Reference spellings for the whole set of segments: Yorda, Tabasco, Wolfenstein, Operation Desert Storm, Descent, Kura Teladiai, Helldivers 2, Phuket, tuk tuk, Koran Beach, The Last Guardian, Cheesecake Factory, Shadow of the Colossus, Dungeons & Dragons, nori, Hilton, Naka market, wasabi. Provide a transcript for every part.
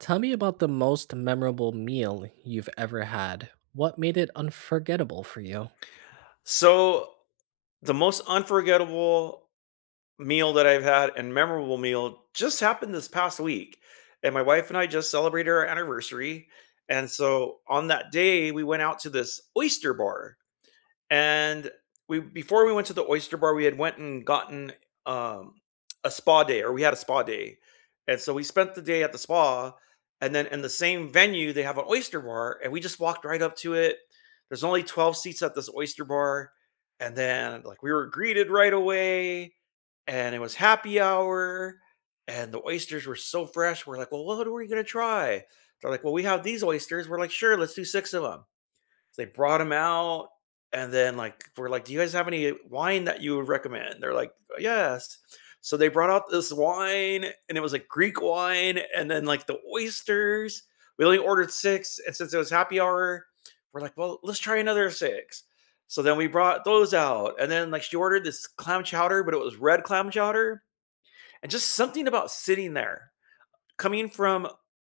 Tell me about the most memorable meal you've ever had. What made it unforgettable for you? So, the most unforgettable meal that I've had and memorable meal just happened this past week. And my wife and I just celebrated our anniversary. And so on that day, we went out to this oyster bar, and we before we went to the oyster bar we had went and gotten um a spa day or we had a spa day And so we spent the day at the spa, and then in the same venue they have an oyster bar, and we just walked right up to it. There's only 12 seats at this oyster bar, and then, like, we were greeted right away, and it was happy hour, and the oysters were so fresh. We're like, "Well, what are we going to try?" They're like, "Well, we have these oysters." We're like, "Sure, let's do six of them." So they brought him out. And then, like, we're like, "Do you guys have any wine that you would recommend?" They're like, "Yes." So they brought out this wine, and it was like Greek wine, and then, like, the oysters. We only ordered 6, and since it was happy hour, we're like, "Well, let's try another 6." So then we brought those out, and then, like, she ordered this clam chowder, but it was red clam chowder. And just something about sitting there, coming from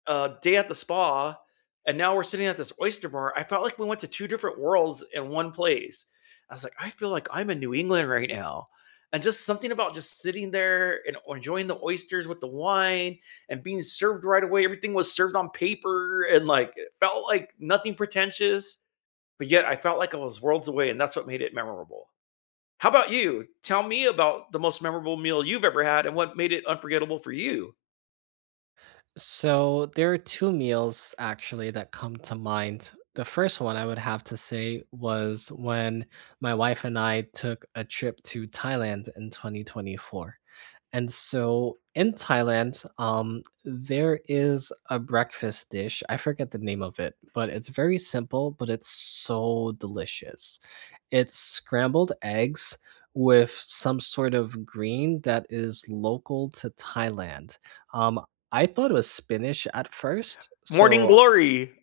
a day at the spa, and now we're sitting at this oyster bar, I felt like we went to 2 different worlds in one place. I was like, "I feel like I'm in New England right now." And just something about just sitting there and enjoying the oysters with the wine and being served right away, everything was served on paper and, like, it felt like nothing pretentious, but yet I felt like I was worlds away, and that's what made it memorable. How about you? Tell me about the most memorable meal you've ever had and what made it unforgettable for you. So, there are two meals actually that come to mind. The first one I would have to say was when my wife and I took a trip to Thailand in 2024. And so in Thailand, there is a breakfast dish. I forget the name of it, but it's very simple, but it's so delicious. It's scrambled eggs with some sort of green that is local to Thailand. Um, I thought it was spinach at first, Morning so glory.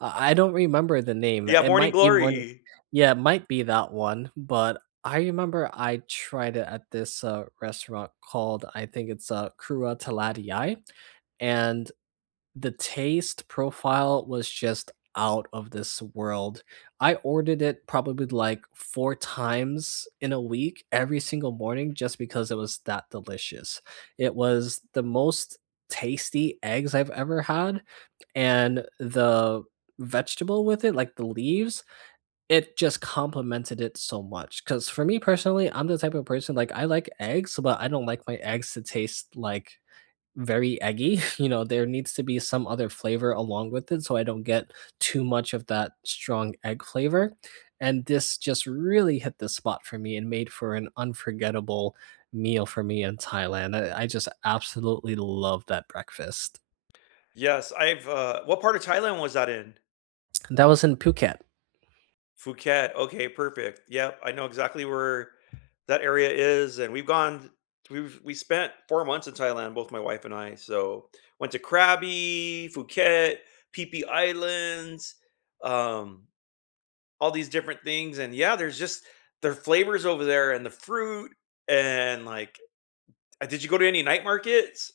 I don't remember the name. Yeah, It Morning might be more Glory. yeah, it might be that one, but I remember I tried it at this, restaurant called I think it's, Kura Teladiai, and the taste profile was just out of this world. I ordered it probably, like, 4 times in a week, every single morning, just because it was that delicious. It was the most tasty eggs I've ever had, and the vegetable with it, like the leaves, it just complemented it so much. Because for me personally, I'm the type of person like I like eggs, but I don't like my eggs to taste like very eggy. You know, there needs to be some other flavor along with it so I don't get too much of that strong egg flavor. And this just really hit the spot for me and made for an unforgettable meal for me in Thailand. I just absolutely love that breakfast. Yes, I've, what part of Thailand was that in? That was in Phuket. Phuket. Okay, perfect. Yep, I know exactly where that area is, and we've gone we've we spent 4 months in Thailand, both my wife and I, so went to Krabi, Phuket, Phi Phi Islands, um, all these different things. And yeah, there's just their flavors over there, and the fruit and, like, did you go to any night markets?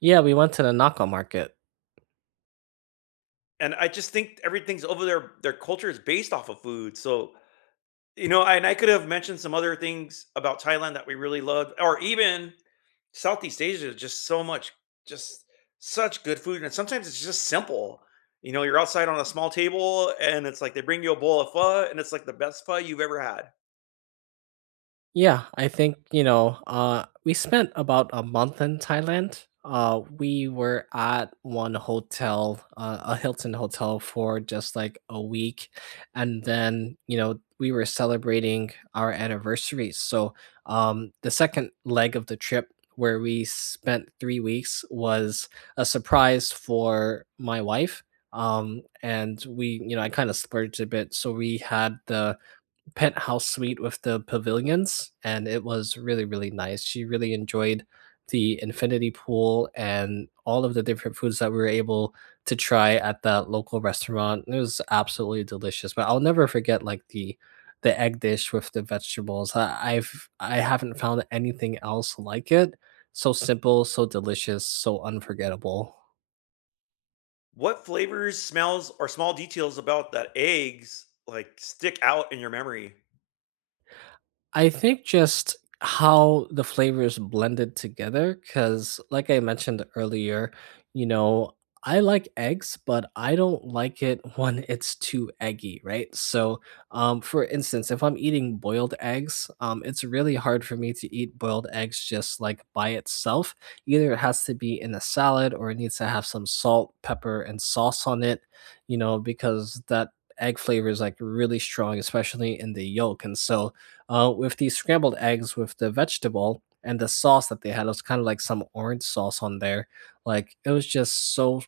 Yeah, we went to the Naka market. And I just think everything's over there, their culture is based off of food. So, you know, and I could have mentioned some other things about Thailand that we really loved, or even Southeast Asia, just so much, just such good food. And sometimes it's just simple. You know, you're outside on a small table and it's like they bring you a bowl of pho, and it's like the best pho you've ever had. Yeah, I think, you know, we spent about a month in Thailand. We were at one hotel, a Hilton hotel for just like a week and then, you know, we were celebrating our anniversary. So, the second leg of the trip where we spent 3 weeks was a surprise for my wife. And we, you know, I kind of splurged a bit, so we had the penthouse suite with the pavilions, and it was really, really nice. She really enjoyed the infinity pool and all of the different foods that we were able to try at that local restaurant. It was absolutely delicious. But I'll never forget like the egg dish with the vegetables. I haven't found anything else like it. So simple, so delicious, so unforgettable. What flavors, smells, or small details about that eggs like stick out in your memory? I think just how the flavors blended together, because like I mentioned earlier, you know, I like eggs, but I don't like it when it's too eggy, right? So, for instance, if I'm eating boiled eggs, it's really hard for me to eat boiled eggs just like by itself. Either it has to be in a salad or it needs to have some salt, pepper, and sauce on it, you know, because that egg flavor is like really strong, especially in the yolk. And so, with the scrambled eggs with the vegetable and the sauce that they had. It was kind of like some orange sauce on there. Like it was just so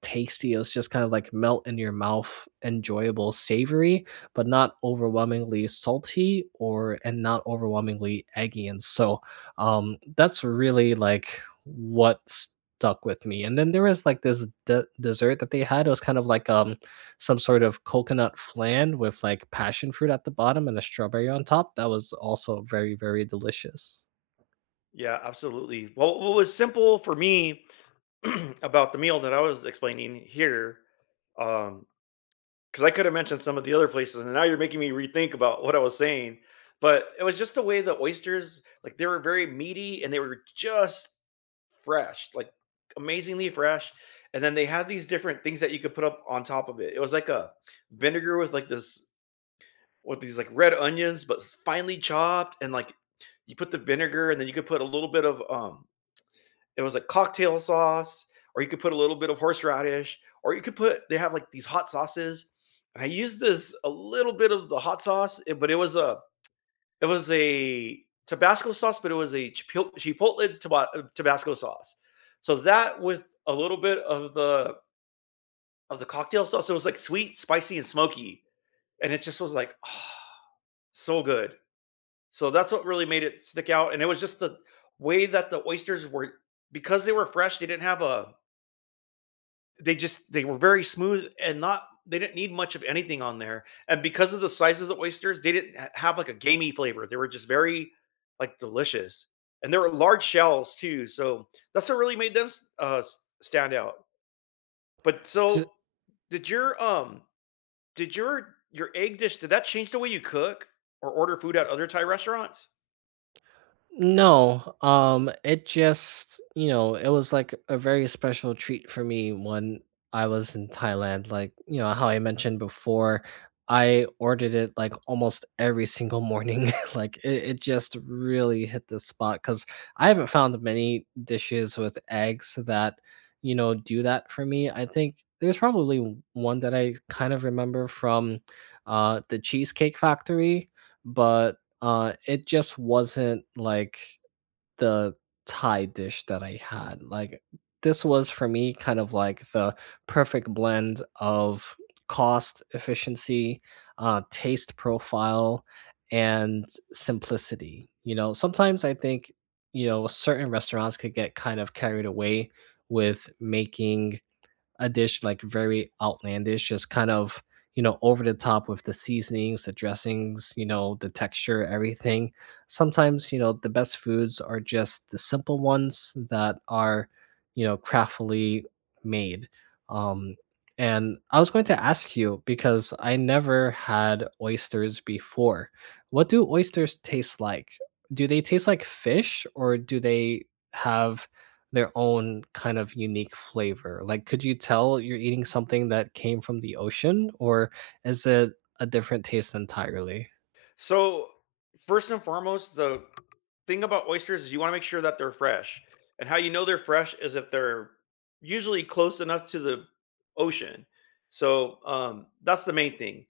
tasty. It was just kind of like melt in your mouth, enjoyable, savory, but not overwhelmingly salty or and not overwhelmingly eggy. And so that's really like what stuck with me. And then there was like this dessert that they had. It was kind of like some sort of coconut flan with like passion fruit at the bottom and a strawberry on top. That was also very, very delicious. Yeah, absolutely. Well, what was simple for me about the meal that I was explaining here, um, because I could have mentioned some of the other places, and now you're making me rethink about what I was saying. But it was just the way the oysters, like they were very meaty, and they were just fresh, like amazingly fresh. And then they had these different things that you could put up on top of it. It was like a vinegar with like this with these like red onions, but finely chopped, and, like, you put the vinegar, and then you could put a little bit of it was like cocktail sauce, or you could put a little bit of horseradish, or you could put, they have like these hot sauces. And I used this a little bit of the hot sauce, eh, but it was a Tabasco sauce, but it was a chipotle Tabasco sauce. So that with a little bit of the cocktail sauce, it was like sweet, spicy, and smoky, and it just was like, ah, so good. So that's what really made it stick out, and it was just the way that the oysters were, because they were fresh. They didn't have a they just they were very smooth, and not, they didn't need much of anything on there. And because of the size of the oysters, they didn't have like a gamey flavor. They were just very, like, delicious. And they were large shells too. So that's what really made them stand out. But So so did your did your egg dish, did that change the way you cook or order food at other Thai restaurants? no, it just, you know, it was like a very special treat for me when I was in Thailand. Like, you know, how I mentioned before, I ordered it like almost every single morning. It just really hit the spot because I haven't found many dishes with eggs that, you know, do that for me. I think there's probably one that I kind of remember from the Cheesecake Factory, but it just wasn't like the Thai dish that I had. Like this was for me kind of like the perfect blend of cost, efficiency, taste profile, and simplicity. You know, sometimes I think, you know, certain restaurants could get kind of carried away with making a dish like very outlandish, just kind of, you know, over the top with the seasonings, the dressings, you know, the texture, everything. Sometimes, you know, the best foods are just the simple ones that are, you know, craftily made. Um, and I was going to ask you because I never had oysters before. What do oysters taste like? Do they taste like fish or do they have their own kind of unique flavor. Like, could you tell you're eating something that came from the ocean, or is it a different taste entirely? So, first and foremost, the thing about oysters is you want to make sure that they're fresh. And how you know they're fresh is if they're usually close enough to the ocean. So, that's the main thing.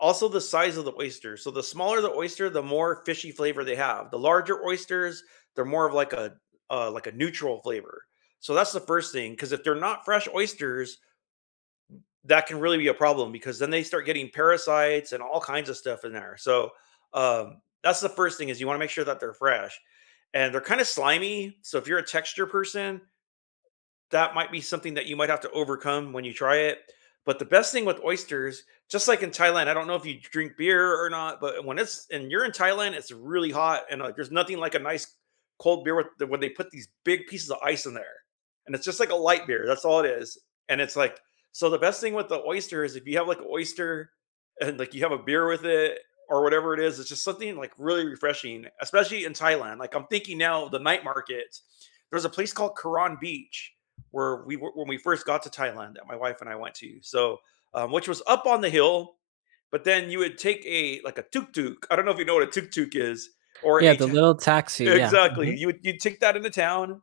Also, the size of the oyster. So, the smaller the oyster, the more fishy flavor they have. The larger oysters, they're more of like a neutral flavor. So that's the first thing. Because if they're not fresh oysters, that can really be a problem, because then they start getting parasites and all kinds of stuff in there. So, that's the first thing, is you want to make sure that they're fresh, and they're kind of slimy. So if you're a texture person, that might be something that you might have to overcome when you try it. But the best thing with oysters, just like in Thailand, I don't know if you drink beer or not, but when it's and you're in Thailand, it's really hot, and like there's nothing like a nice cold beer with the, when they put these big pieces of ice in there, and it's just like a light beer. That's all it is, and it's like, so. The best thing with the oyster is if you have like an oyster and like you have a beer with it or whatever it is, it's just something like really refreshing, especially in Thailand. Like I'm thinking now, of the night market. There's a place called Koran Beach where we were when we first got to Thailand that my wife and I went to. So, which was up on the hill, but then you would take a, like, a tuk tuk. I don't know if you know what a tuk tuk is or Yeah, a the little taxi, yeah. Mhm. exactly. You take that into town,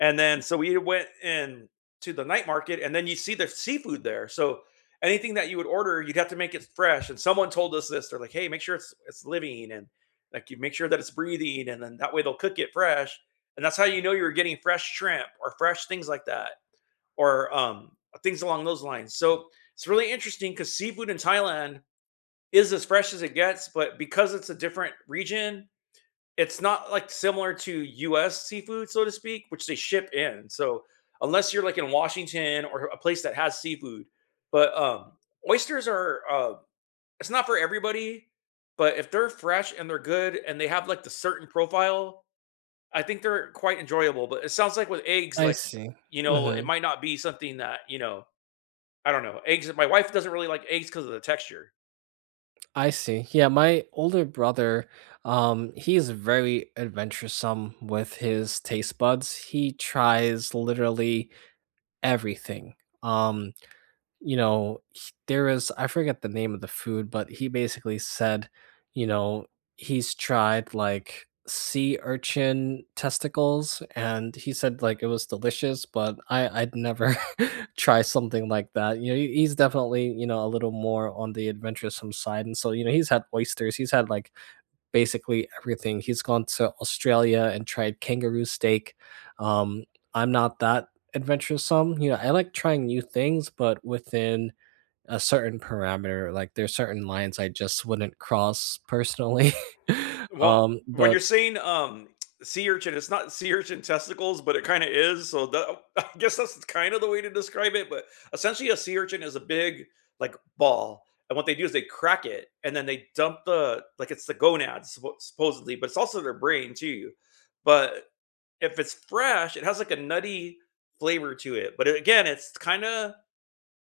and then so we went in to the night market, and then you see the seafood there. So anything that you would order, you'd have to make it fresh. And someone told us this. They're like, "Hey, make sure it's living, and like you make sure that it's breathing, and then that way they'll cook it fresh." And that's how you know you're getting fresh shrimp or fresh things like that, or things along those lines. So it's really interesting because seafood in Thailand is as fresh as it gets, but because it's a different region, it's not like similar to U.S. seafood, so to speak, which they ship in. So unless you're like in Washington or a place that has seafood, but oysters are it's not for everybody. But if they're fresh and they're good and they have like the certain profile, I think they're quite enjoyable. But it sounds like with eggs, I like, see. you know, it Mhm. might not be something that, you know, I don't know. Eggs, my wife doesn't really like eggs because of the texture. I see. Yeah, my older brother, he's very adventuresome with his taste buds. He tries literally everything. Um you know, there is I forget the name of the food, but he basically said, you know, he's tried like sea urchin testicles and he said like it was delicious, but I'd never try something like that. You know, he's definitely, you know, a little more on the adventuresome side. And so, you know, he's had oysters, he's had like basically everything. He's gone to Australia and tried kangaroo steak. Um, I'm not that adventuresome. You know, I like trying new things, but within a certain parameter. Like there's certain lines I just wouldn't cross personally. Well, when but you're saying, sea urchin, it's not sea urchin testicles, but it kinda is, so the I guess that's kind of the way to describe it, but essentially, a sea urchin is a big, like, ball, and what they do is they crack it, and then they dump the, like, it's the gonads supposedly, but it's also their brain too, but if it's fresh, it has, like, a nutty flavor to it, but again, it's kinda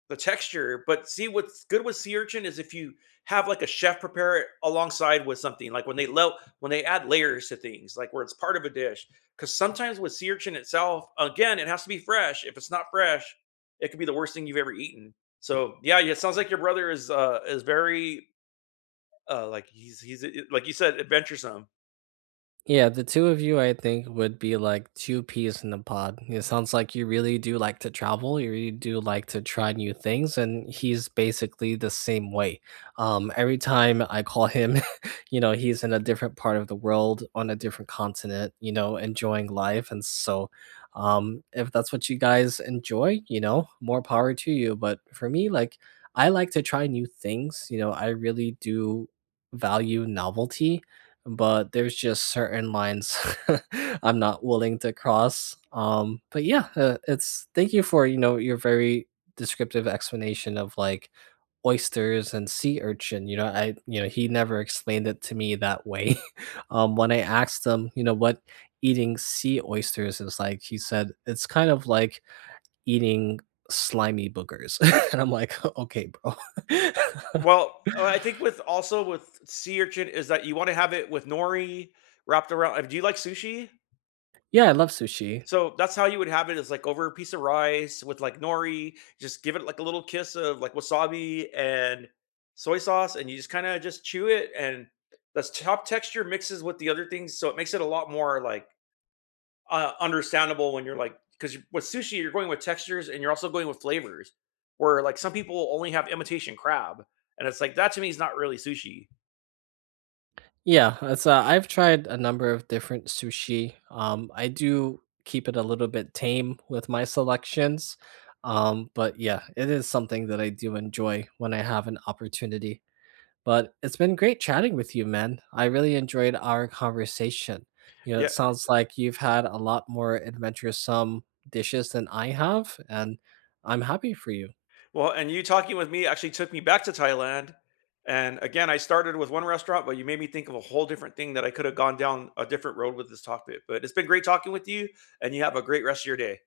the texture. But see, what's good with sea urchin is if you have like a chef prepare it alongside with something, like when they add layers to things, like where it's part of a dish. Because sometimes with sea urchin itself, again, it has to be fresh. If it's not fresh, it could be the worst thing you've ever eaten. So yeah, yeah, it sounds like your brother is very like he's like you said, adventuresome. Yeah, the two of you, I think, would be like two peas in a pod. It sounds like you really do like to travel. You really do like to try new things, and he's basically the same way. Every time I call him, you know, he's in a different part of the world, on a different continent, you know, enjoying life. And so, if that's what you guys enjoy, you know, more power to you. But for me, like, I like to try new things. You know, I really do value novelty but there's just certain lines I'm not willing to cross. But yeah, it's thank you for you know your very descriptive explanation of like oysters and sea urchin. You know, I you know he never explained it to me that way. When I asked him, you know, what eating sea oysters is like, he said it's kind of like eating slimy boogers, and I'm like, okay, bro. Well, I think with also with sea urchin is that you want to have it with nori wrapped around. Do you like sushi? Yeah, I love sushi. So that's how you would have it, is like over a piece of rice with like nori, just give it like a little kiss of like wasabi and soy sauce, and you just kind of just chew it. And the top texture mixes with the other things. So it makes it a lot more like understandable when you're like, because with sushi, you're going with textures, and you're also going with flavors, where like some people only have imitation crab. And it's like, that to me is not really sushi. Yeah, it's I've tried a number of different sushi. I do keep it a little bit tame with my selections. But yeah, it is something that I do enjoy when I have an opportunity. But it's been great chatting with you, man. I really enjoyed our conversation. You know, it Yeah. sounds like you've had a lot more adventuresome dishes than I have, and I'm happy for you. Well, and you talking with me actually took me back to Thailand. And again, I started with one restaurant, but you made me think of a whole different thing that I could have gone down a different road with this topic. But it's been great talking with you, and you have a great rest of your day.